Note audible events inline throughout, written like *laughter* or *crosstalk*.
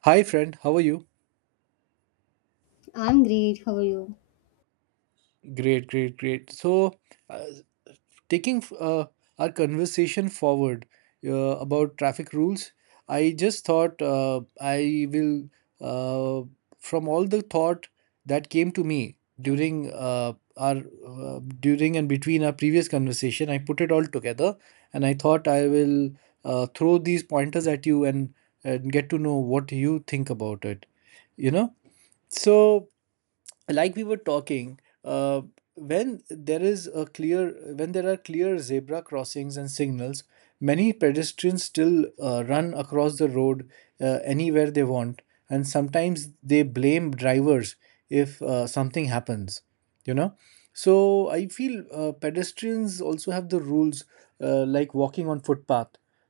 Hi, friend. How are you? I'm great, how are you? Great, great, great. So, uh, taking our conversation forward, about traffic rules, I just thought I will, uh, from all the thought that came to me during our during and between our previous conversation, I put it all together, and I thought I will throw these pointers at you and get to know what you think about it. You know, so. Like we were talking, uh, when there is a clear when there are clear zebra crossings and signals, many pedestrians still run across the road anywhere they want, and sometimes they blame drivers if something happens you know so I feel pedestrians also have the rules, like walking on footpath,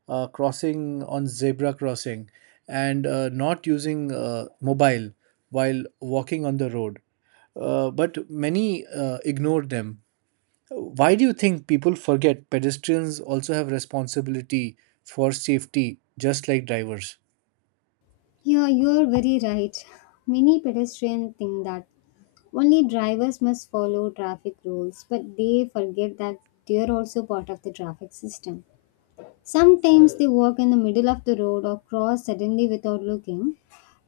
crossing on zebra crossing, and not using mobile while walking on the road. But many ignore them. Why do you think people forget pedestrians also have responsibility for safety just like drivers? Yeah, you're very right. Many pedestrians think that only drivers must follow traffic rules, but they forget that they're also part of the traffic system. Sometimes they walk in the middle of the road or cross suddenly without looking,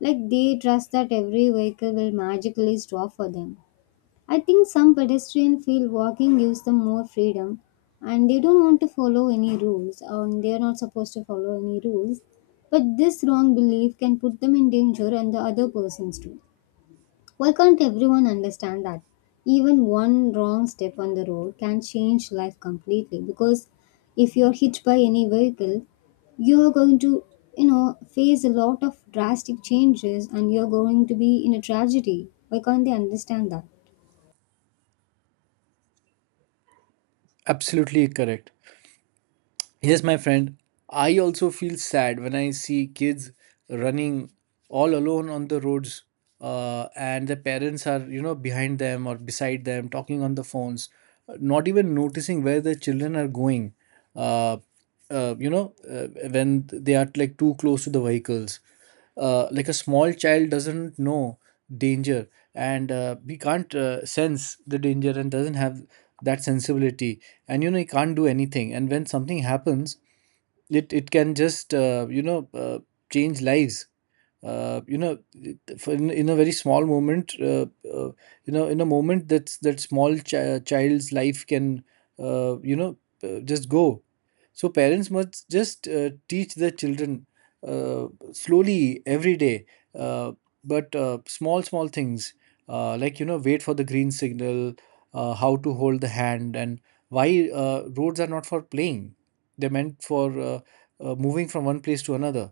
like they trust that every vehicle will magically stop for them. I think some pedestrians feel walking gives them more freedom and they don't want to follow any rules or they are not supposed to follow any rules. But this wrong belief can put them in danger and the other persons too. Why can't everyone understand that? Even one wrong step on the road can change life completely because if you're hit by any vehicle, you're going to face a lot of drastic changes, and you're going to be in a tragedy. Why can't they understand that? Absolutely correct. Yes, my friend, I also feel sad when I see kids running all alone on the roads, and the parents are, you know, behind them or beside them, talking on the phones, not even noticing where the children are going. Uh, you know, when they are like too close to the vehicles, like a small child doesn't know danger, and he can't sense the danger and doesn't have that sensibility. And you know he can't do anything, and when something happens, it can just change lives. You know, for in a very small moment, uh, you know, in a moment, that's that child's life can, uh, you know just go. So parents must just teach their children, uh, slowly every day, uh, but small small things, like, you know, wait for the green signal, how to hold the hand, and why roads are not for playing. They're meant for moving from one place to another.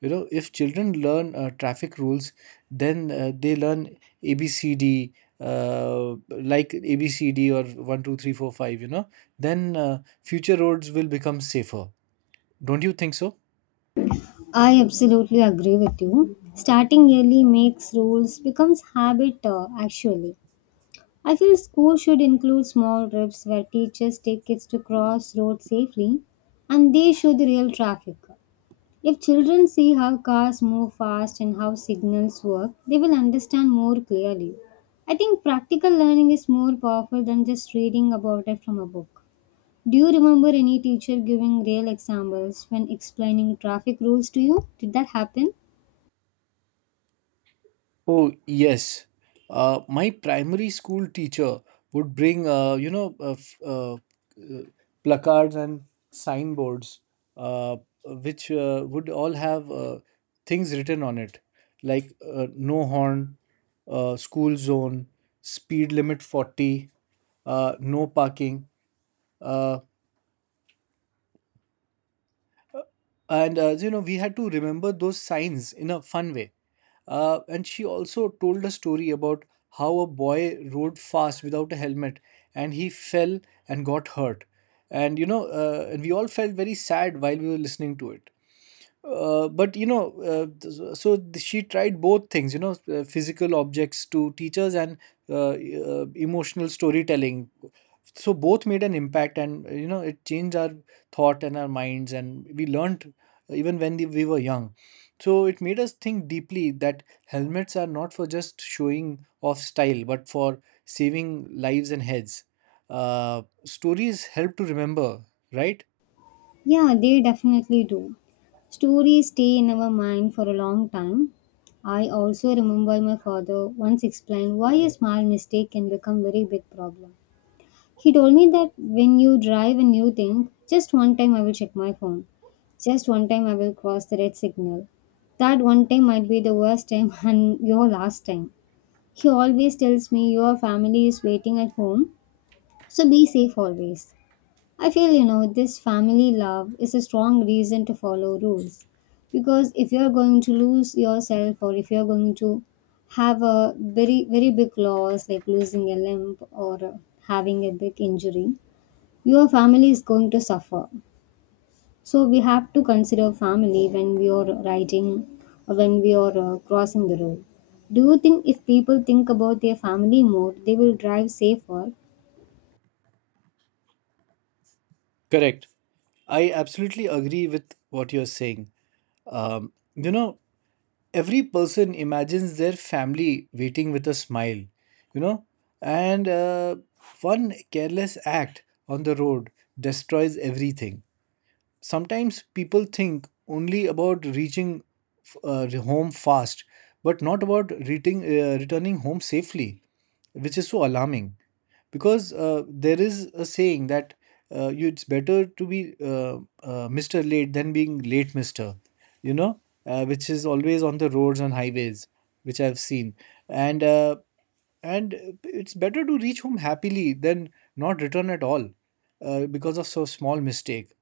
You know, if children learn traffic rules, then they learn abcd, uh, like abcd or 1 2 3 4 5. You know, then future roads will become safer. Don't you think so? I absolutely agree with you. Starting early makes rules becomes habit, actually. I feel school should include small trips where teachers take kids to cross roads safely and they show the real traffic. If children see how cars move fast and how signals work, they will understand more clearly. I think practical learning is more powerful than just reading about it from a book. Do you remember any teacher giving real examples when explaining traffic rules to you? Did that happen? Oh, yes. My primary school teacher would bring, placards and signboards, uh, which would all have things written on it, like no horn, school zone, speed limit 40, no parking. Uh, and you know, we had to remember those signs in a fun way, and she also told a story about how a boy rode fast without a helmet and he fell and got hurt. And you know, and we all felt very sad while we were listening to it. But you know, she tried both things, you know, physical objects to teachers and emotional storytelling. So both made an impact, and you know, it changed our thought and our minds, and we learned, even when we were young. So it made us think deeply that helmets are not for just showing off style, but for saving lives and heads. Stories help to remember, right? Yeah, they definitely do. Stories stay in our mind for a long time. I also remember my father once explained why a small mistake can become very big problem. He told me that when you drive and you think, just one time I will check my phone. Just one time I will cross the red signal. That one time might be the worst time *laughs* and your last time. He always tells me your family is waiting at home, so be safe always. I feel, you know, this family love is a strong reason to follow rules. Because if you're going to lose yourself or if you're going to have a very, very big loss, like losing a limb or having a big injury, your family is going to suffer. So we have to consider family when we are writing or when we are crossing the road. Do you think if people think about their family more, they will drive safer? Correct. I absolutely agree with what you're saying. You know, every person imagines their family waiting with a smile, you know, and one careless act on the road destroys everything. Sometimes people think only about reaching home fast, but not about reading, returning home safely, which is so alarming. Because there is a saying that it's better to be Mr. Late than being late Mr. You know, which is always on the roads and highways, which I've seen. And uh, and it's better to reach home happily than not return at all, because of so small mistake.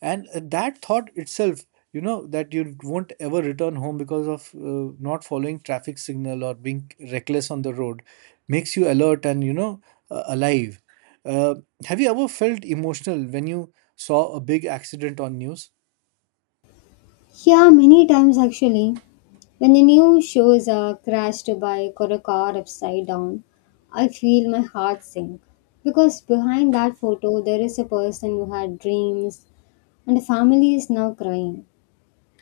And that thought itself, you know, that you won't ever return home because of not following traffic signal or being reckless on the road, makes you alert and you know, alive. uh, have you ever felt emotional when you saw a big accident on news? Yeah, many times actually. When the new shows are crashed a bike or a car upside down, I feel my heart sink. Because behind that photo, there is a person who had dreams and a family is now crying.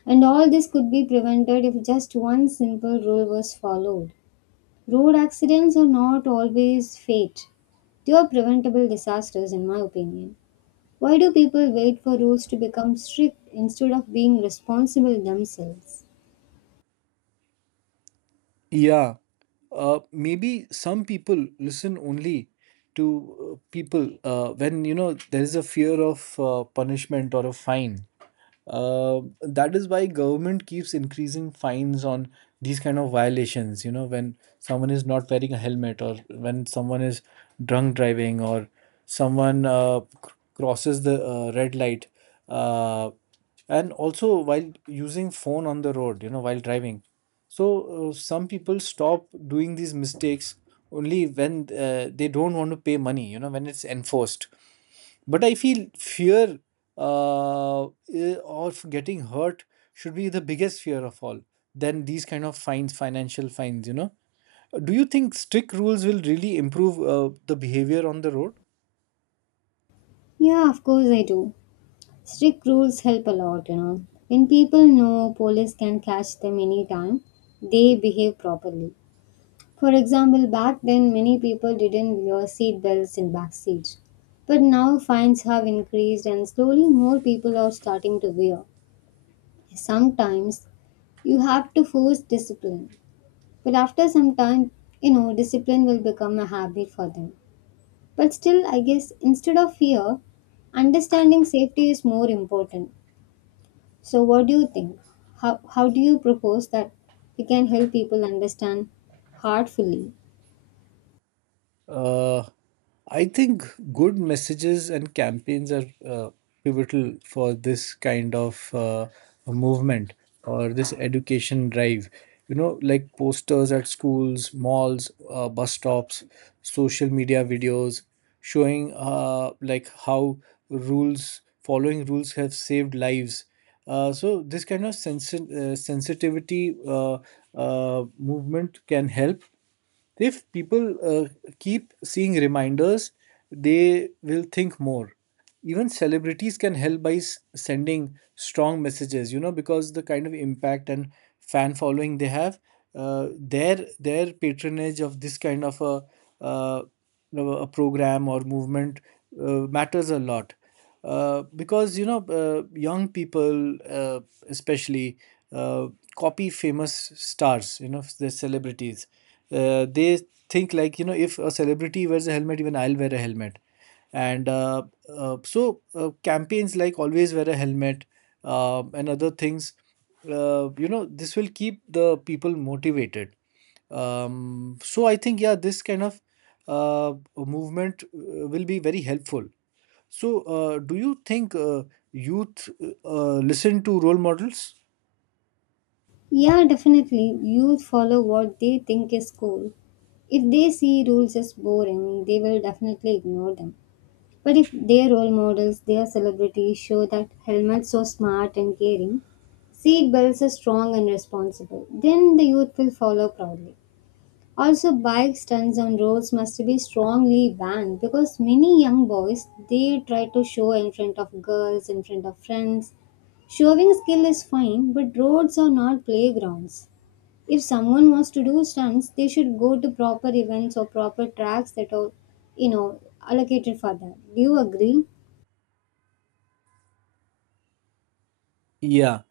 And all this could be prevented if just one simple rule was followed. Road accidents are not always fate, they are preventable disasters, in my opinion. Why do people wait for rules to become strict instead of being responsible themselves? Yeah. Maybe some people listen only to people when, you know, there is a fear of punishment or a fine. That is why government keeps increasing fines on these kind of violations. You know, when someone is not wearing a helmet, or when someone is drunk driving, or someone crosses the red light. Uh, and also while using phone on the road, you know, while driving. So some people stop doing these mistakes only when they don't want to pay money, you know, when it's enforced. But I feel fear, uh, of getting hurt, should be the biggest fear of all. Then these kind of fines, financial fines, you know, do you think strict rules will really improve the behavior on the road? Yeah, of course I do. Strict rules help a lot, you know. When people know police can catch them anytime, they behave properly. For example, back then many people didn't wear seat belts in back seats. But now fines have increased and slowly more people are starting to wear. Sometimes you have to force discipline. But after some time, you know, discipline will become a habit for them. But still, I guess instead of fear, understanding safety is more important. So, what do you think? How do you propose that we can help people understand heartfully? Uh, I think good messages and campaigns are pivotal for this kind of movement or this education drive. You know, like posters at schools, malls, bus stops, social media videos showing like how following rules have saved lives. So this kind of sensitivity movement can help if people uh, keep seeing reminders, they will think more. Even celebrities can help by sending strong messages, you know, because the kind of impact and fan following they have, their patronage of this kind of a, uh, you know, a program or movement, matters a lot. Because you know, young people, especially, uh, copy famous stars, you know, the celebrities. They think like, you know, if a celebrity wears a helmet, even I'll wear a helmet. And campaigns like always wear a helmet and other things, you know, this will keep the people motivated. So I think yeah, this kind of movement will be very helpful. So, do you think youth listen to role models? Yeah, definitely. Youth follow what they think is cool. If they see rules as boring, they will definitely ignore them. But if their role models, their celebrities show that helmets are smart and caring, seat belts are strong and responsible, then the youth will follow proudly. Also, bike stunts on roads must be strongly banned because many young boys they try to show in front of girls, in front of friends. Showing skill is fine, but roads are not playgrounds. If someone wants to do stunts, they should go to proper events or proper tracks that are, you know, allocated for that. Do you agree? Yeah,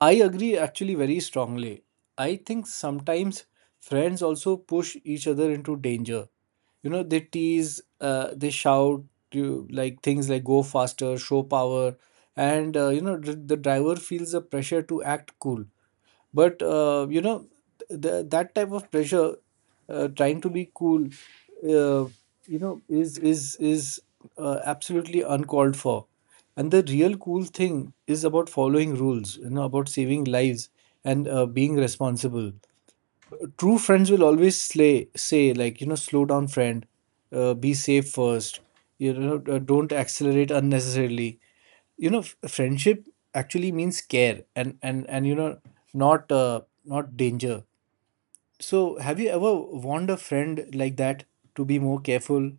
I agree actually very strongly. I think sometimes friends also push each other into danger. You know, they tease, they shout, you, like things like go faster, show power. And you know, the driver feels the pressure to act cool. But you know, that type of pressure, trying to be cool, uh, you know, is absolutely uncalled for. And the real cool thing is about following rules, you know, about saving lives and being responsible. True friends will always say, like, you know, slow down, friend. Be safe first. You know, don't accelerate unnecessarily. You know, friendship actually means care and you know, not not danger. So, have you ever warned a friend like that to be more careful,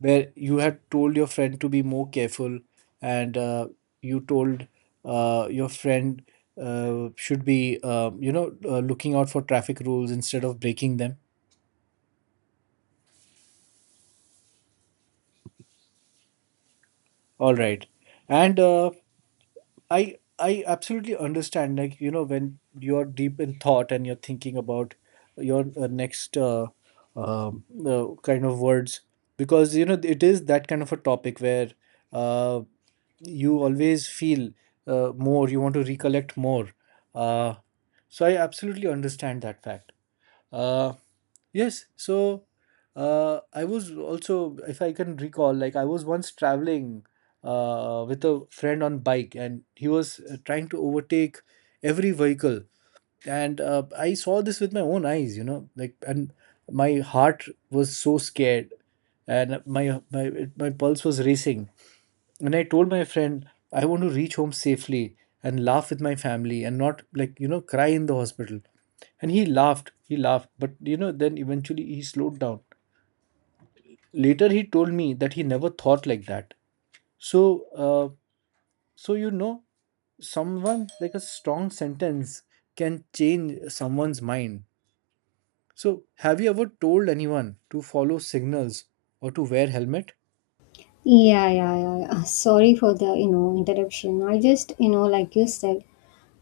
where you had told your friend to be more careful, and you told your friend should be you know looking out for traffic rules instead of breaking them? All right. And I absolutely understand. Like, you know, when you're deep in thought and you're thinking about your next kind of words, because you know it is that kind of a topic where uh, you always feel more. You want to recollect more. Uh, so I absolutely understand that fact. Uh, yes. So I was also, if I can recall, like I was once traveling with a friend on bike and he was trying to overtake every vehicle. And I saw this with my own eyes, you know, like. And my heart was so scared, and my pulse was racing. And I told my friend I want to reach home safely and laugh with my family and not, like, you know, cry in the hospital. And he laughed but, you know, then eventually he slowed down. Later he told me that he never thought like that. So, uh, so, you know, someone, like a strong sentence, can change someone's mind. So, have you ever told anyone to follow signals or to wear helmet? Yeah, yeah, yeah. *laughs* Sorry for the, you know, interruption. I just, you know, like you said,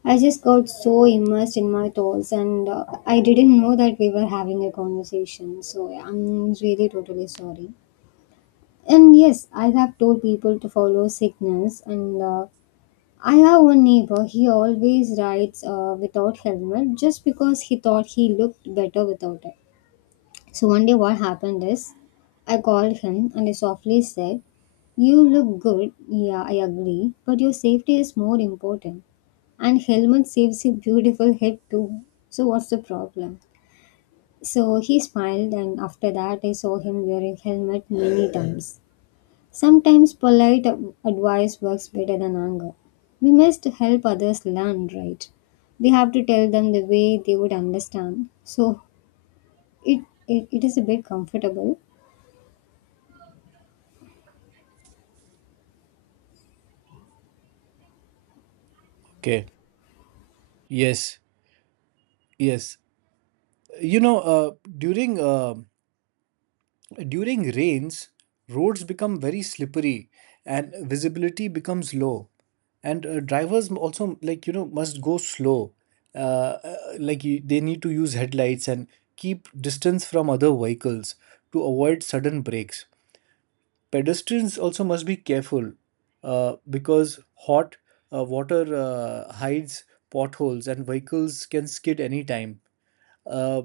I just got so immersed in my thoughts, and I didn't know that we were having a conversation. So yeah, I'm really totally sorry. And yes, I have told people to follow signals, and I have one neighbor. He always rides without helmet just because he thought he looked better without it. So one day, what happened is, I called him and I softly said, "You look good, yeah, I agree, but your safety is more important. And helmet saves your beautiful head too. So what's the problem?" So he smiled, and after that, I saw him wearing helmet many times. Sometimes polite advice works better than anger. We must help others learn, right? We have to tell them the way they would understand. So it is a bit comfortable. Okay. Yes. Yes. You know, during uh, during rains, roads become very slippery and visibility becomes low. And drivers also, like, you know, must go slow. Uh, like, they need to use headlights and keep distance from other vehicles to avoid sudden breaks. Pedestrians also must be careful, because hot water hides potholes and vehicles can skid anytime. Uh,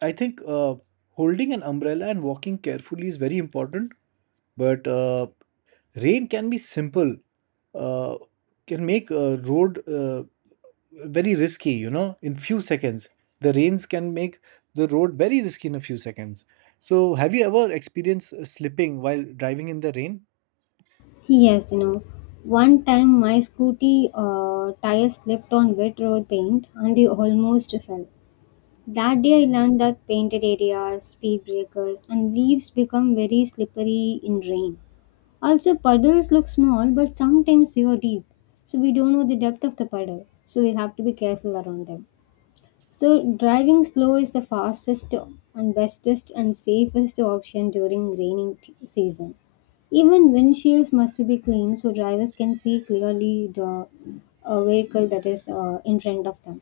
I think holding an umbrella and walking carefully is very important, but rain can be simple, uh, can make a road, very risky, you know, in few seconds. The rains can make the road very risky in a few seconds. So, have you ever experienced slipping while driving in the rain? Yes, you know, one time my scooty tire slipped on wet road paint and I almost fell. That day I learned that painted areas, speed breakers, and leaves become very slippery in rain. Also, puddles look small but sometimes they are deep, so we don't know the depth of the puddle, so we have to be careful around them. So, driving slow is the fastest and bestest and safest option during raining season. Even windshields must be clean so drivers can see clearly the vehicle that is in front of them.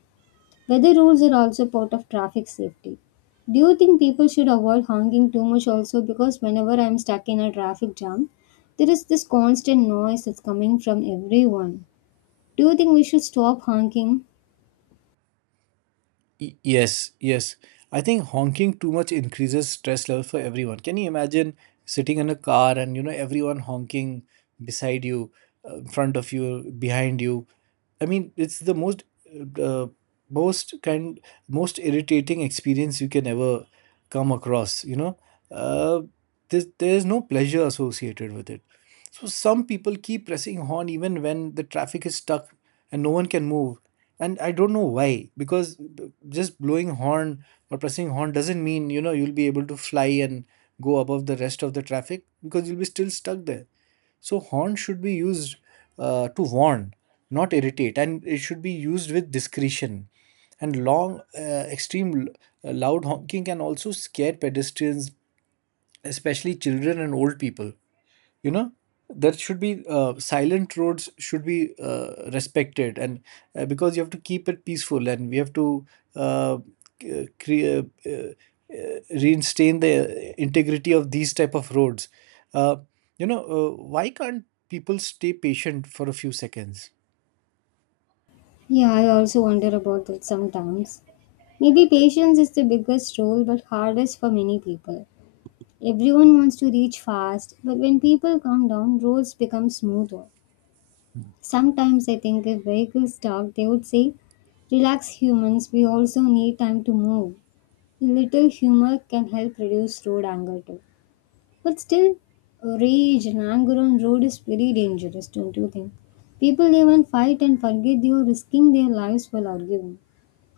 Weather rules are also part of traffic safety. Do you think people should avoid honking too much also? Because whenever I'm stuck in a traffic jam, there is this constant noise that's coming from everyone. Do you think we should stop honking? Y- Yes, yes. I think honking too much increases stress level for everyone. Can you imagine sitting in a car and you know everyone honking beside you, in front of you, behind you? I mean, it's the most, uh, most kind, most irritating experience you can ever come across. You know, uh, there's no pleasure associated with it. So some people keep pressing horn even when the traffic is stuck and no one can move. And I don't know why, because just blowing horn or pressing horn doesn't mean, you know, you'll be able to fly and go above the rest of the traffic, because you'll be still stuck there. So horn should be used to warn, not irritate, and it should be used with discretion. And long, extreme, loud honking can also scare pedestrians, especially children and old people. You know, there should be, silent roads should be respected, and because you have to keep it peaceful, and we have to uh, create reinstate the integrity of these type of roads. uh, you know, why can't people stay patient for a few seconds? Yeah, I also wonder about that sometimes. Maybe patience is the biggest role but hardest for many people. Everyone wants to reach fast, but when people calm down, roads become smoother. Sometimes I think if vehicles talk, they would say, "Relax, humans, we also need time to move." A little humor can help reduce road anger too. But still, rage and anger on road is very dangerous, don't you think? People even fight and forget they are risking their lives while arguing.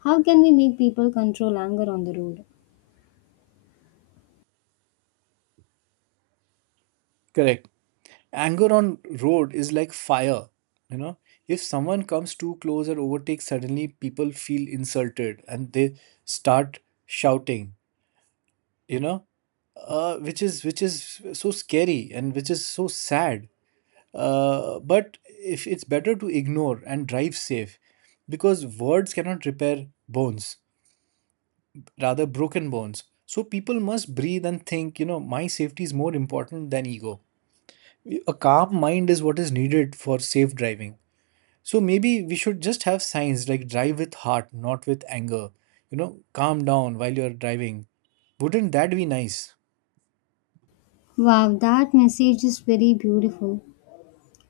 How can we make people control anger on the road? Correct. Anger on road is like fire, you know. If someone comes too close or overtakes suddenly, people feel insulted and they start shouting, you know, which is so scary, and which is so sad. But if it's better to ignore and drive safe, because words cannot repair bones, rather broken bones. So people must breathe and think, you know, my safety is more important than ego. A calm mind is what is needed for safe driving. So maybe we should just have signs like drive with heart, not with anger. You know, calm down while you're driving. Wouldn't that be nice? Wow, that message is very beautiful.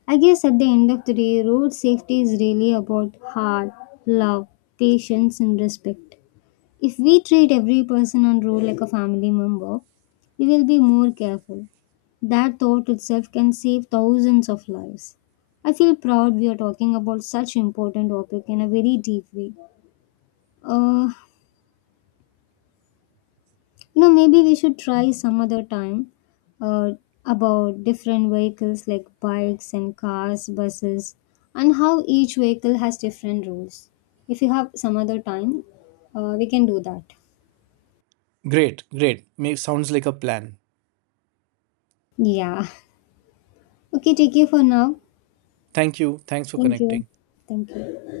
I guess at the end of the day, road safety is really about heart, love, patience, and respect. If we treat every person on road like a family member, we will be more careful. That thought itself can save thousands of lives. I feel proud we are talking about such important topic in a very deep way. Uh, You know, maybe we should try some other time uh, about different vehicles like bikes and cars, buses, and how each vehicle has different rules. If you have some other time, we can do that. Great, great. Makes sounds like a plan. Yeah. *laughs* Okay, take care for now. Thank you. Thanks for Thank you. connecting. Thank you.